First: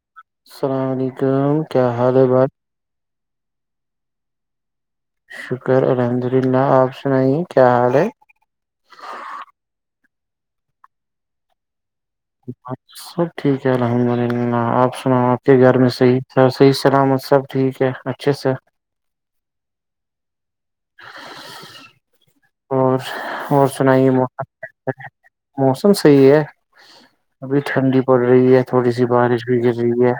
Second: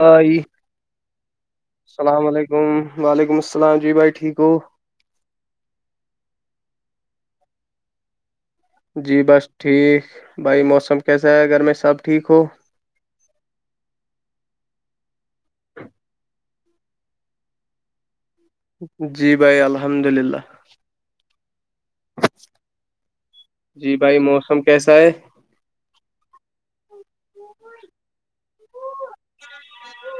ہائے السلام علیکم کیا حال ہے السلام بھائی علیکم وعلیکم السلام جی بھائی ٹھیک ہو شکر الحمد للہ آپ سنائییں کیا حال ہے جی بس ٹھیک بھائی موسم کیسا ہے ا گگر میں سب ٹھیک ہو اچ سب ٹھیک ہے الحمد للہ آپ سنا آپ کے گھر میں صحیح س صحیح سلامت سب ٹھیک ہے اچھا سر جی بھائی الحمد للہ اور اور جی سنائیے بھائی مو- موسم کیسا ہے موسم صحیح ہے ابھی ٹھنڈی پڑ رہی ہے تھوڑی سی بارش بھی گر رہی ہے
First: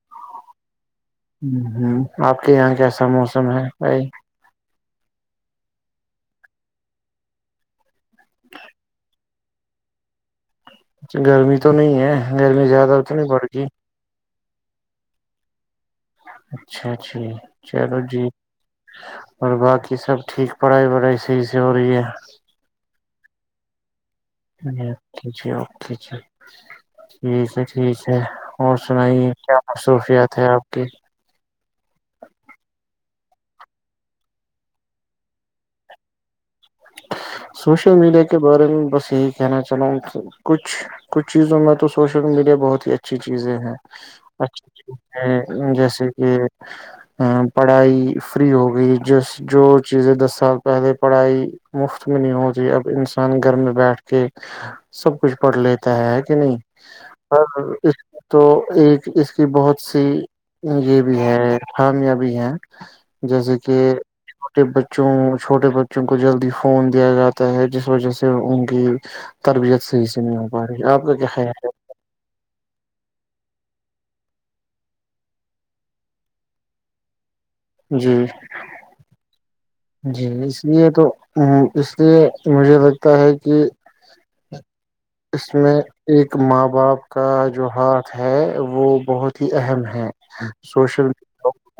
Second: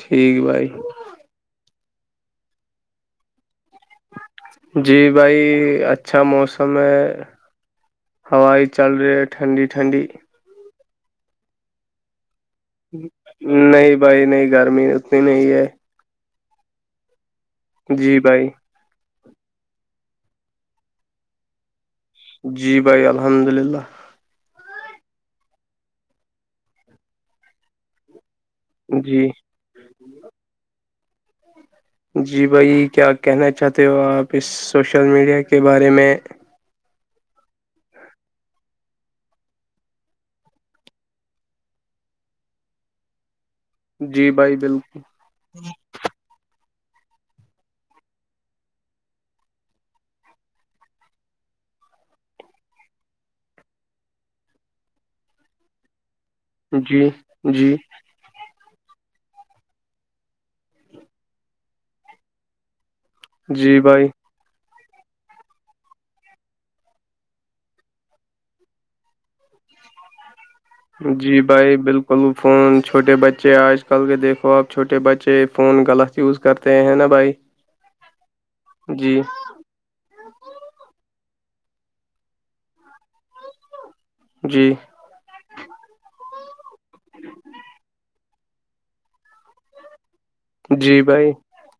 ٹھیک بھائی ہ ہ آپ کے یہاں کیسا موسم ہے بھائی جی بھائی اچھا موسم ہے ہوائی چل رہی ہے ٹھنڈی ٹھنڈی اچ گرمی تو نہیں ہے گرمی زیادہ تو نہیں پڑ گی نہیں بھائی نہیں گرمی اتنی نہیں ہے اچھا جی چلو جی اور باقی سب ٹھیک پڑھائی وڑھائی صحیح سے ہو رہی ہے جی بھائی الحمد للہ اکے جی اوکے جی ٹھ ہے ٹھیک ہے اور جی سنائیے کیا مصروفیات ہے آپ کی جی بھائی کیا کہنا چاہتے ہو آپ اس سوشل میڈیا کے بارے میں سوشل میڈیا کے بارے میں بس یہی کہنا چلا ہوں کہ کچھ کچھ چیزوں میں تو سوشل میڈیا بہت ہی اچھی چیزیں ہیں جی بھائی اچھے چیز بالکل ہیں جیسے کہ پڑھائی فری ہوگئی جس جو چیزیں دس سال پہلے پڑھائی مفت میں نہیں ہوتی اب انسان گھر میں بیٹھ کے سب کچھ پڑھ لیتا ہے کہ نہیں جی ہاں جی ہاں تو ایک اس کی بہت سی یہ بھی ہے خامیاں بھی ہیں جیسے کہ جی بھائی چھوٹے بچوں چھوٹے بچوں کو جلدی ہو فون دیا جاتا ہے جس وجہ سے ان کی تربیعت صحیح سے نہیں ہوتی جی بھائی بالکل بلو فون چھوٹے بچے آج کل کے دیکھو آپ چھوٹے بچے فون غلط یوز کرتے ہیں نا بھائی جی جی جی اس لیے تو اس لیے مجھے لگتا ہے کہ جی اس میں ایک ماں باپ کا جو ہاتھ ہے وہ بہت ہی اہم ہے جی سوشل بھائی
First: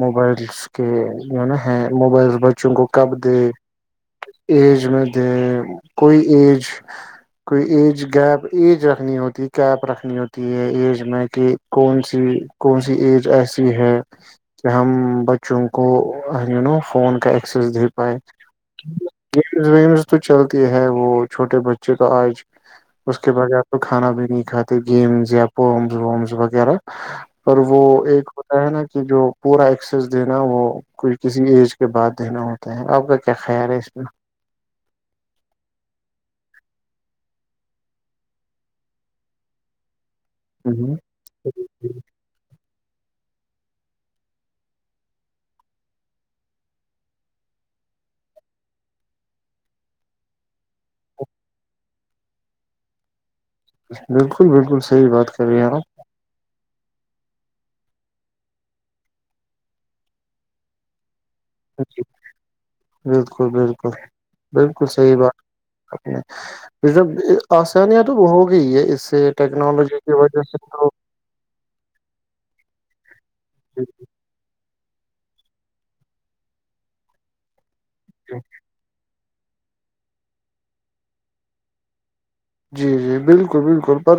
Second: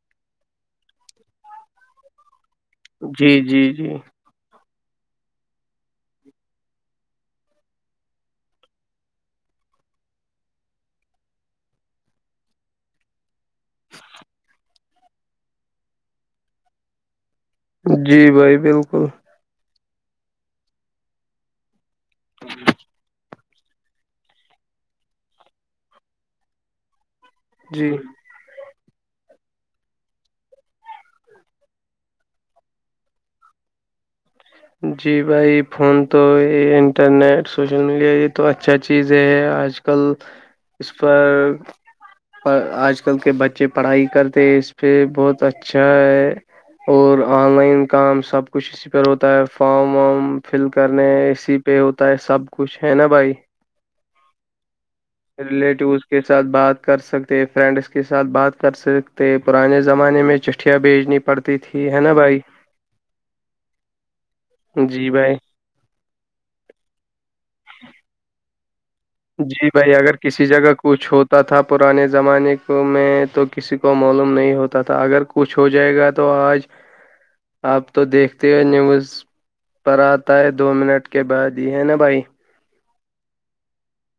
موبائلس کے جو ہے نا ہے موبائل چنگو کب د جی جی جی ایج میں د کوئی ایج کوئی ایج گیپ ایج رکھنی ہوتی کیپ رکھنی ہوتی ہے ایج میں کہ کون سی کون سی ایج ایسی ہے کہ ہم بچوں کو یو نو فون کا س دی پائے جی بھائی بالکل وس تو چلتی ہے وہ چھوٹے بچے تو آج اس کے بعد آپ تو کھانا بھی نہیں کھاتے گیمز یا پمس ومس وغیرہ پر وہ جی ایک ہوتا ہے نا کہ جو پورا ایکسیس دینا وہ کوھ کسی ایج کے بعد دنا ہوتا ہے آپ کا کیا خیال ہے اس میں جی بھائی فون تو یہ انٹرنیٹ سوشل میڈیا یہ تو اچھا چیز ہے آج کل اس پر پر آج کل کے بچے پڑھائی کرتے اس پہ بہت اچھا ہے اور آن لائن کام سب کچھ اسی پ ہوتا ہے فارام وام فل کرنے اسی پہ ہوتا ہے سب کچھ ہے نا بھائی بالکل بالکل س ریلیٹیوس کے ساتھ بات کر سکتے فرینڈس کے ساتھ بات کر سکتے پرانے زمانے میں چٹھیاں بھیجنی پڑتی تھی ہے نا بھائی بالکل بالکل بالکل جی صحیح بھائی بات ب آسانیاں تو ہوگی ہے اس سے جی بھائی ٹیکنالوجی کی اگر وجہ کسی سے جگہ تو کچھ ہو تو تھا پرانے زمانے میں تو کسی کو معلوم نہیں ہوتا تھا اگر کچھ ہو جائے گا تو آج آپ تو دیکھتے ہو نیوز پر آتا ہے دو منٹ کے بعد یہ ہے نا بھائی جی جی بالکل بالکل پر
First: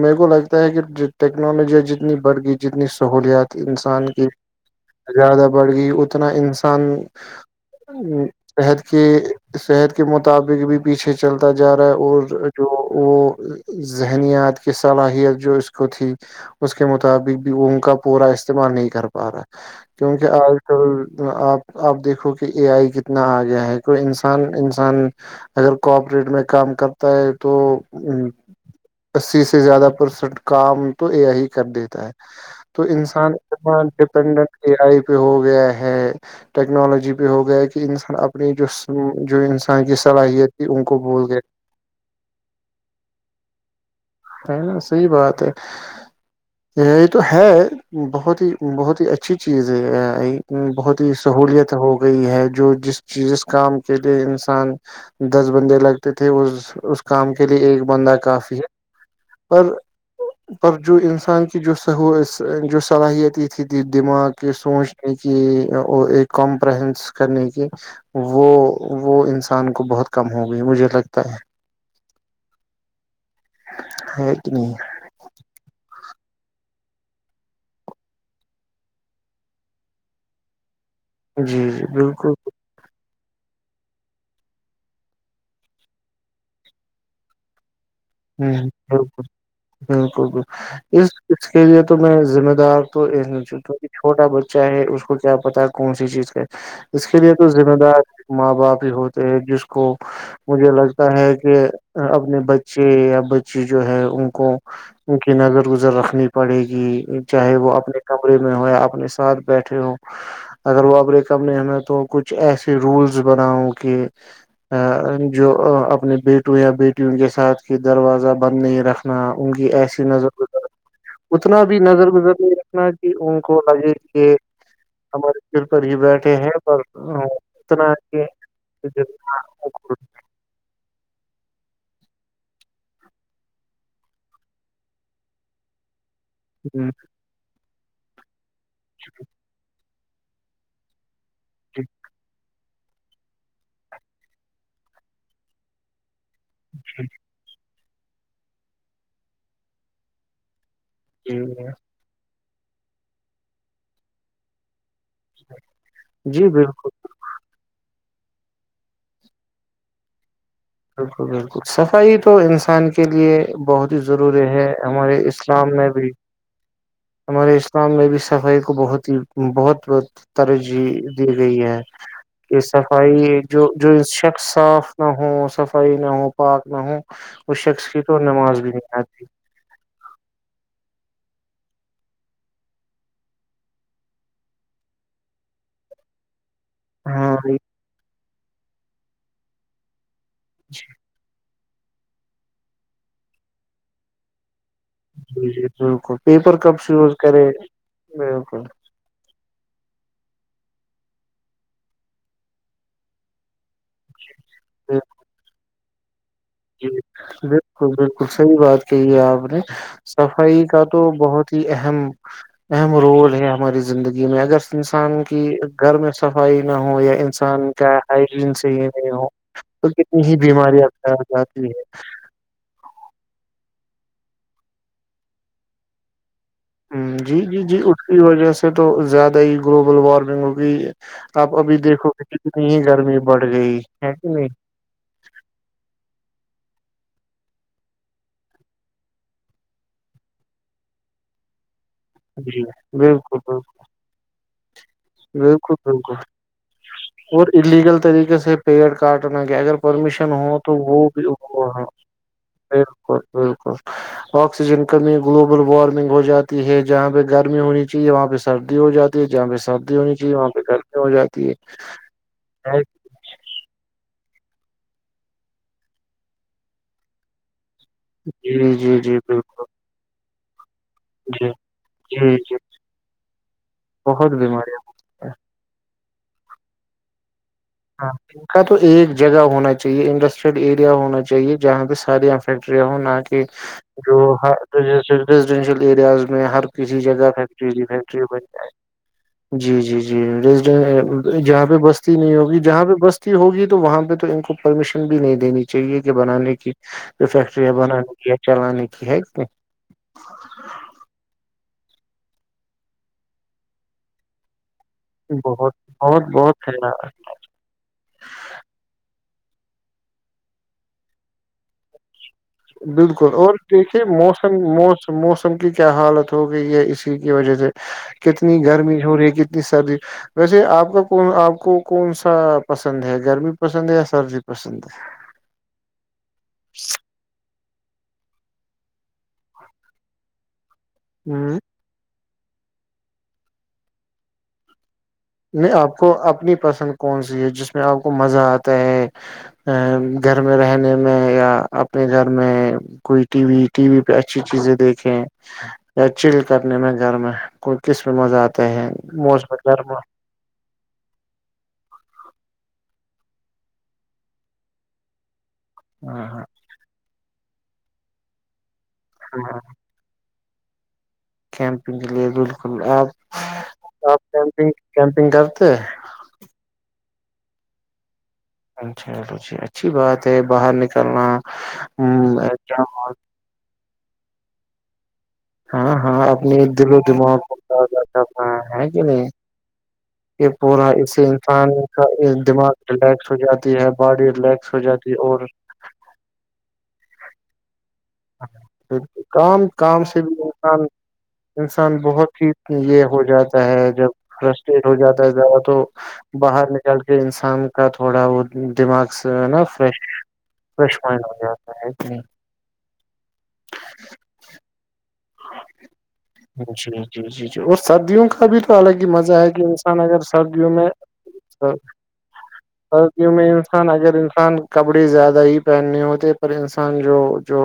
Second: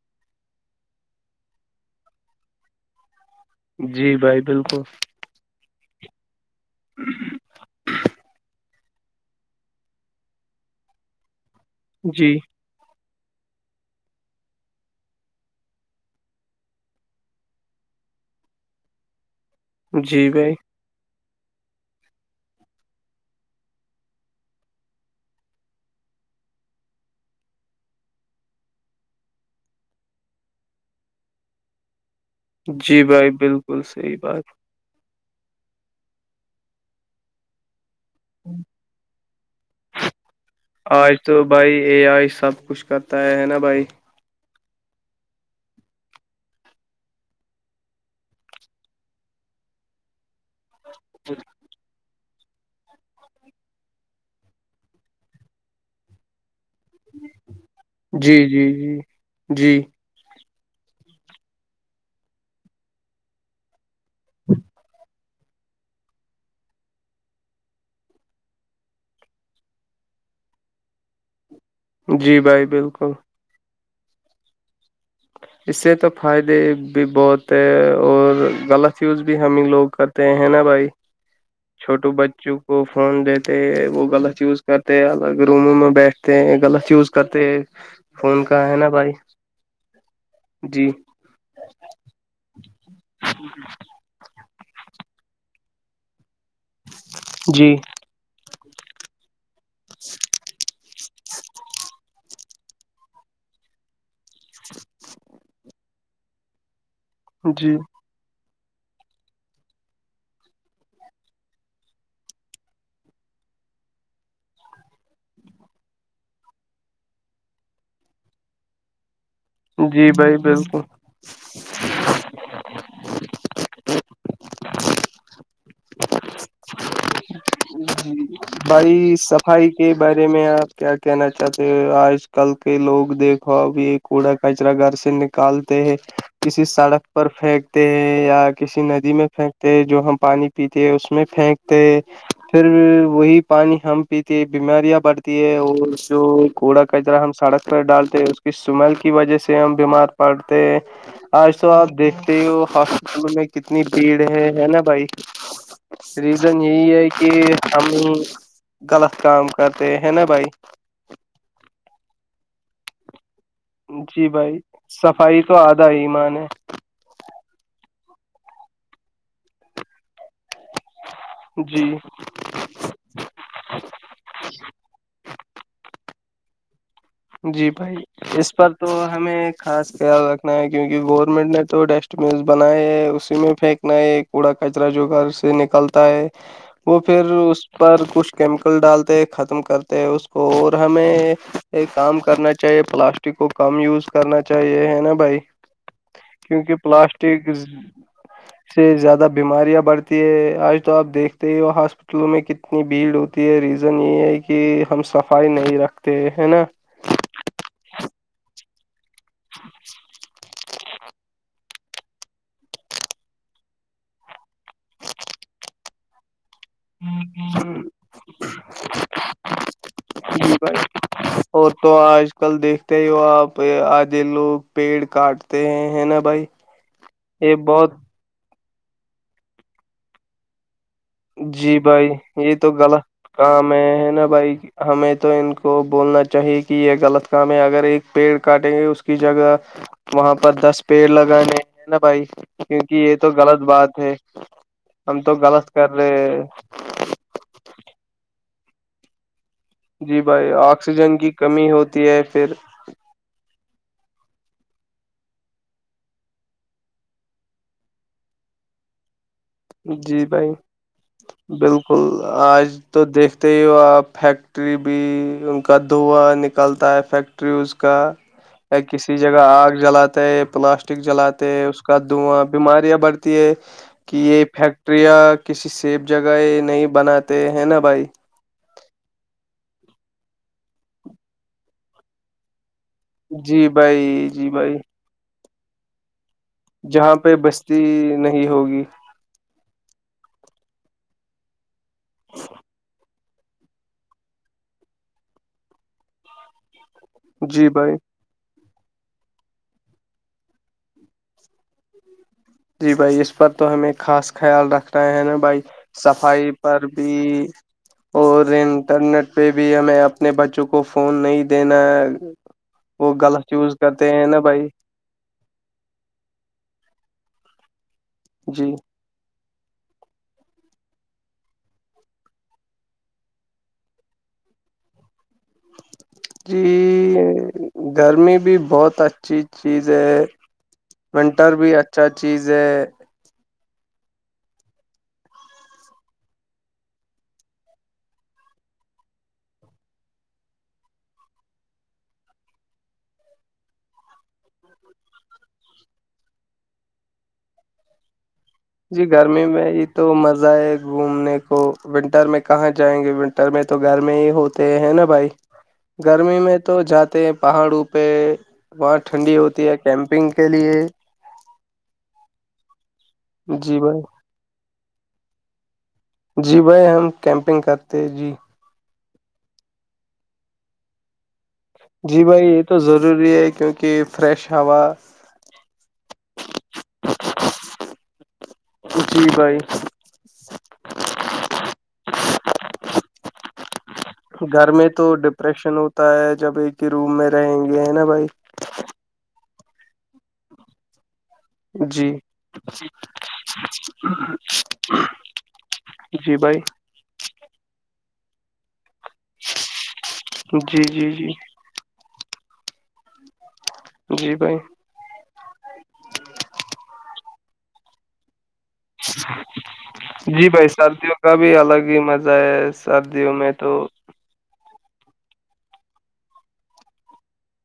میرے کو لگتا ہے کہ ٹیکنالوجیاں جتنی بڑھ گئی جتنی سہولیات انسان جی کی بھائی بالکل زیادہ بڑھ گئی اتنا انسان صحت کے صحت کے مطابق بھی پیچھے چلتا جا رہا ہے جی اور جو وہ ذہنییات کی صلاحیت جو اس کو تھی اس کے مطابق بھی ان کا پورا استعمال نہیں کر پا رہا کیونکہ جی بھائی آج چ آپ آپ دیکھو کہ اے آئی کتنا آ گیا ہے کو انسان انسان اگر کوپریٹ میں کام کرتا ہے تو اسی سے زیادہ پرسینٹ کام تو ا آ ہی کر دیتا ہے تو جی بھائی انسان بالکل اتنا صحیح بات ڈپینڈنٹ اے آئی پہ ہو گیا ہے ٹیکنالوجی پہ ہو گیا کہ انسان اپنی جو جو انسان کی صلاحیت تھی ان کو آج بھول گئے تو اے آئی سب کچھ کرتا ہے ہے نا بھائی ہے نا صحی بات ہے یہ یہ تو ہے بہت ہی بہت ہی اچھی چیز ہے بہت ہی سہولت ہو گئی ہے جو جس جس کام کے لیے انسان دس بندے لگتے تھے اس اس کام کے لیے ایک بندہ جی کافی جی ہے جی پر جی پر جو انسان کی جو جو صلاحیتی دماغ کے سوچنے کی ایک کمپرنس کرنے کی وہ وہ انسان کو بہت کم ہو گئی مجھے لگتا ہے جی بھائی بالکل ایک کہ نہیں اس سے تو فائدے بھی بہت ہے اور غلط یوز بھی ہمیں لوگ کا تو ہیں نا بھائی جی جی چھوٹو بالکل بچوں وہ فون لیتے وہ غلط یوز کرتے الگ روموں میں بیٹھتے ہیں غلط یوز کرتے فون کا ہے نا ہ بھائی بالکل بالکل جی اس اس کے لیے تو میں ذمہ دار تو چھوٹا بچہ ہے اس کو کیا پتا کون سی چیز کا اس کے لیے تو جی ذمہ دار ماں باپ ہی ہوتے جس کو مجھے لگتا ہے کہ اپنے ب بچے یا بچی جو ہے ان کو ان کی نظر گزر رکھنی پڑے گی چاہے وہ جی اپنے کمرے میں ہو یا اپنے ساتھ بیٹھے ہو اگر وہ اپریک اپ نے ہمیں تو کچھ ایسے رولز بناؤں کہ ا جو اپنے بیٹوں یا بیٹیوں کے ساتھ کی دروازہ بند نہیں رکھا نہ ان کی ایسی جی نظر بھائی وذر بالکل اتنا بھی نظر گزر نہیں رکھنا کہ ان کو لگے کہ ہمارے سل پر ہی بیٹھے ہیں پر جی کہ بائی صفائی کے بار ے میں آپ کیا کہنا چاہتے ہو آج کل کے لوگ دیکھو اب یہ کوڑا کچرا گھر سے نک کل ت کسی سڑک پر پھینکتے ہیں یا کسی ندی میں پھینکتے ہیں جو ہم پانی پیتے ہے اس میں پھینکتے پھر وہی پانی ہم پیتے ہیں بیماریاں بڑھتی ہے اور جو کوڑا کچرا ہم سڑک پر ڈالتے اس کی سمیل کی وجہ سے ہم بیمار پڑھتے ہیں آج تو آپ دیکھتے ہو ہو ہاسپٹل میں کتنی بھیڑ ہے ہے نا بھائی جی ریزن بالکل یہی ہے کہ کہ ہم غلط کام کرتے ہیں نا بھائی بالکل بالکل صفائی تو انسان کے کے لیے بہت ہی ضروری ہے ہمارے اسلام میں بھی م نے ہمارے اسلام میں بھی صفائی کو بہت ہی بہت ب ترجیح دی گئی ہے جی کہ صفائی جو جو شخص صاف نہ ہو صفائی نہ ہو پارک نہ ہو اس جی شخص بھائی کی تو اس نماز بھی پر تو نہیں آتی ہمیں خاص خیال رکھنا ہے کیونکہ گورنمنٹ نے تو ڈسٹ بین بنائے ہے اسی میں پھینکنا ہے پڑا کچرا جو گھر سے نکلتا ہے وہ پھر ہاں اس پر کچھ کیمیکل ڈالتے ختم کرتے اس اور جی ہمیں کام کرنا چاہیے پلاسٹک کو کم یوز کرنا چاہیے ہے نا بھائی جی بالکل پیپر کیونکہ کپس یوز کرے پلاسٹک بالکل سے زیادہ بیماریاں بڑھتی ہے آج تو آپ دیکھتے ہی ہو ہاسپٹلوں میں کتنی بھیڑ ہوتی ہے ریز رن یہ ہے کہ ہم صفائی نہیں رکھتے ہیں نا جی بالکل بالکل صحیح بات کہ آپ نے صفائی کا تو بہت ہی اہم اہم رول ہے ہماری زندگی میں اگر انسان کی گھر میں صفائی نہ ہو یا انسان کیا ہائجین سے ہی نہیں ہو تو کتنی ہی جی بھائی بیماریاںتا اور تو آ آج کل دیکھتے ہی ہو آپ آھے لوگ پیڑ کاٹتے ہیں ہیں نا بھائی ہ جی یہ جی جی بہت اس کی وجہ سے تو زیادہ ہی گلوبل وارمنگ ہوگئی آپ ابھی جی دیکھو بھائی گے یہ کتنی تو ہی گرمی غلط بڑھ کام گئی ہے نا کہ نہیں بھائی ہمیں تو ان کو بولنا چاہیے کہ یہ غلط کام ہے اگر ایک پیڑ کاٹیں گے اس کی جگہ وہاں پر دس پیڑ لگانے ہیں نا بھائی جی کیونکہ یہ تو بالکل غلط بالکل بات ہے ہم تو غلط بالکل کر بالکل رہے ہیں اور الیگل طریقے سے پیڑ کاٹنا کیا اگر جی پرمیشن بھائی ہو تو وہ آکسیجن بھی کی کمی وہ ہوتی ہے پھر بالکل بالکل آکسیجن کمی گلوبل وارمنگ ہو جاتی ہے جہاں پہ گرمی ہونی چاہیے وہاں پہ سردی ہو جاتی ہے جہاں پ جی بھائی بالکل آج ہے تو دیکھ ت فیکٹری بھی ان کا دھواں نکلتا ہے فیکٹری ز کا جی جی کسی جی جگہ بالکل آگ جلاتا ہے پلاسٹک پک جلاتے جی اس کا جی دھواں جی بیماریاں بڑھتی ہے کہ بہت یہ ٹیا بیماریاں کسی سیب جگہ نہیں بناتے ہیں نا بھائی ہاں ان کا تو ایک جگہ ہونا چاہیے انڈسٹریل ایریا ہونا چاہیے جہاں پہ ساریا فیکٹریاں ہونا جی جو بھائی جی بھائی جیسے ریزڈینشیل ایریاز میں ہر کسی جہاں جگہ پہ فیکٹری بستی دی فیکٹری بن نہیں جائے ہوگی جی جی جی ری جہاں پہ بستی نہیں ہوگی جہاں پہ بستی ہوگی تو وہاں پہ تو ان کو پرمیشن بھی نہیں دینی چاہیے کہ بنانے کی جی فیکٹریاں بھائی بنانے کی چلانے کی ہے اس جی بھائی اس پر تو ہمیں خاص خیال رکھناے ہے نا بھائی بہت بہت صفائی بہت پر خیال بھی اور انٹرنیٹ پہ بھی ہمیں اپنے بچوں کو فون نہیں دینا ہے بالکل اور دیکھیے موسم بھائی موسم موسم کی کیا حالت ہوگئی اسی کی وجہ سے کتنی جی گرمی ہو رہی ہے جی سر ج ویسے آپ کا کون آپ کو کون سا پسند ہے گرمی پسند ہے یا سردی پسند ہے جی گرمی بھی بہت اچھی چیز ہے ونٹر ہ بھی اچھا چیز ہے نہیں آپ کو اپنی پسند کون سی ہے جس میں آپ کو مزہ آتا ہے ا گھر میں رہنے میں یا اپنے گھر میں کوئی ٹی وی ٹی وی پہ اچھی چیزیں دیکھیں یا چل کرنے میں گھر میں کوئی کس میں مزہ آتا ہے جی گرمی موسم میں ہی گرم تو مزہ ہے گھومنے کو ونٹر میں کہاں جائیں گے ونٹر ٹر میں تو گر میں ہی ہوتے ہیں نا بھائی ہاں گرمی ہاں میں تو جاتے ہیں پہاڑوں پہ بہت ٹھنڈی ہاں ہوتی ہے کیمپنگ کے لیے کیمپنگ کے لیے بالکل آپ جی بھائی کیمپگ کیمپنگ کرتے جی بھائی ہم کیمپنگ کرتے جی چلو جی اچھی بات ہے باہر نکلنا جی بھائی یہ تو ضروری ہے کیونکہ فریش ہوا ہاں ہاں آپنی د د کیاے جی بھائی یہ پورا اس سے انسان کا دماغ ریلیکس ہو جاتا تی ہے باڈی گھر ریلیکس ہو میں جاتی تو ہے اور ڈپریشن ہوتا ہے جب ایک ہی روم میں رہیں گے ہیں نا بھائی کام کام سے بھی انسان انسان جی بہت ہی یہ ہو جاتا ہے جب فرسریڈ ہو جاتا ہے زیادہ تو جی بھائی باہر ن چل کے انسان کا تھوڑا وہ دماغ سے نا فریش جی فریش جی مائنڈ ہو جی جاتا نہیں جی بھائی جی جی جی جی اور سدیوں کا بھی تو الگ ہی مزہ ہے کہ انسان اگر جی بھائی سردیوں میں کا بھی الگ ہی مزہ ہے ہرقیوں سردیوں میں تو انسان اگر انسان کپڑے زیادہ ہی پہننے ہوتے پر انسان جو جو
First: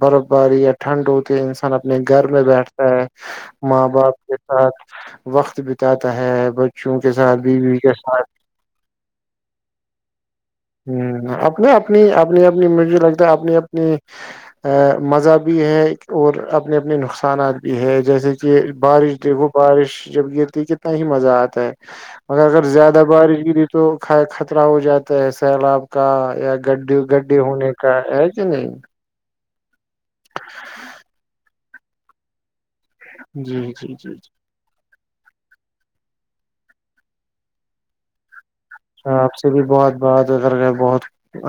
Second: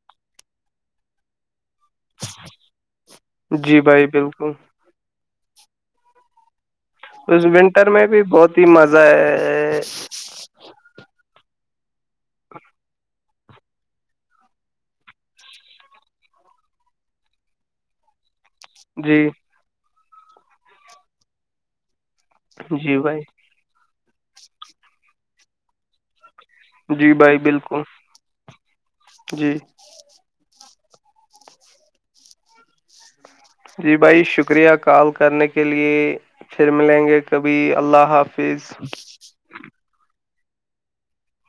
برف باری یا ٹھنڈ ہوتی کہ انسان اپنے گھر میں بیٹھتا ہے جی ماں بھائی باپ کے بالکل ساتھ وقت بتاتا ہے بچوں کے ساتھ بیوی کے ساتھ اتی مزہ ہے ہ اپنا اپنی اپنی اپنی مرضی لگتا ہے اپنی اپنی ا مزہ بھی ہے اور اپنے اپنے نقصانات بھی ہے جیسے کہ یہ جی بارش وہ بارش جب گرتی ہے کتنا ہی مزہ آتا ہے مگر اگر جی زیادہ بھائی بارش گ ت تو کائے خطرہ ہو جاتا ہے سیلاب کا یا گڈے جی بھائی گڈے ہونے بالکل کا ہے کہ نہیں جی جی بھائی شکریہ کال کرنے کے لیے پھر ملیں گے کبھی اللہ حاف آپ سے بھی بہت بہات ادر گ بہت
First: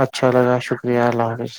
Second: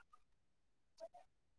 اچھا لگا شکریہ اللہ حافظ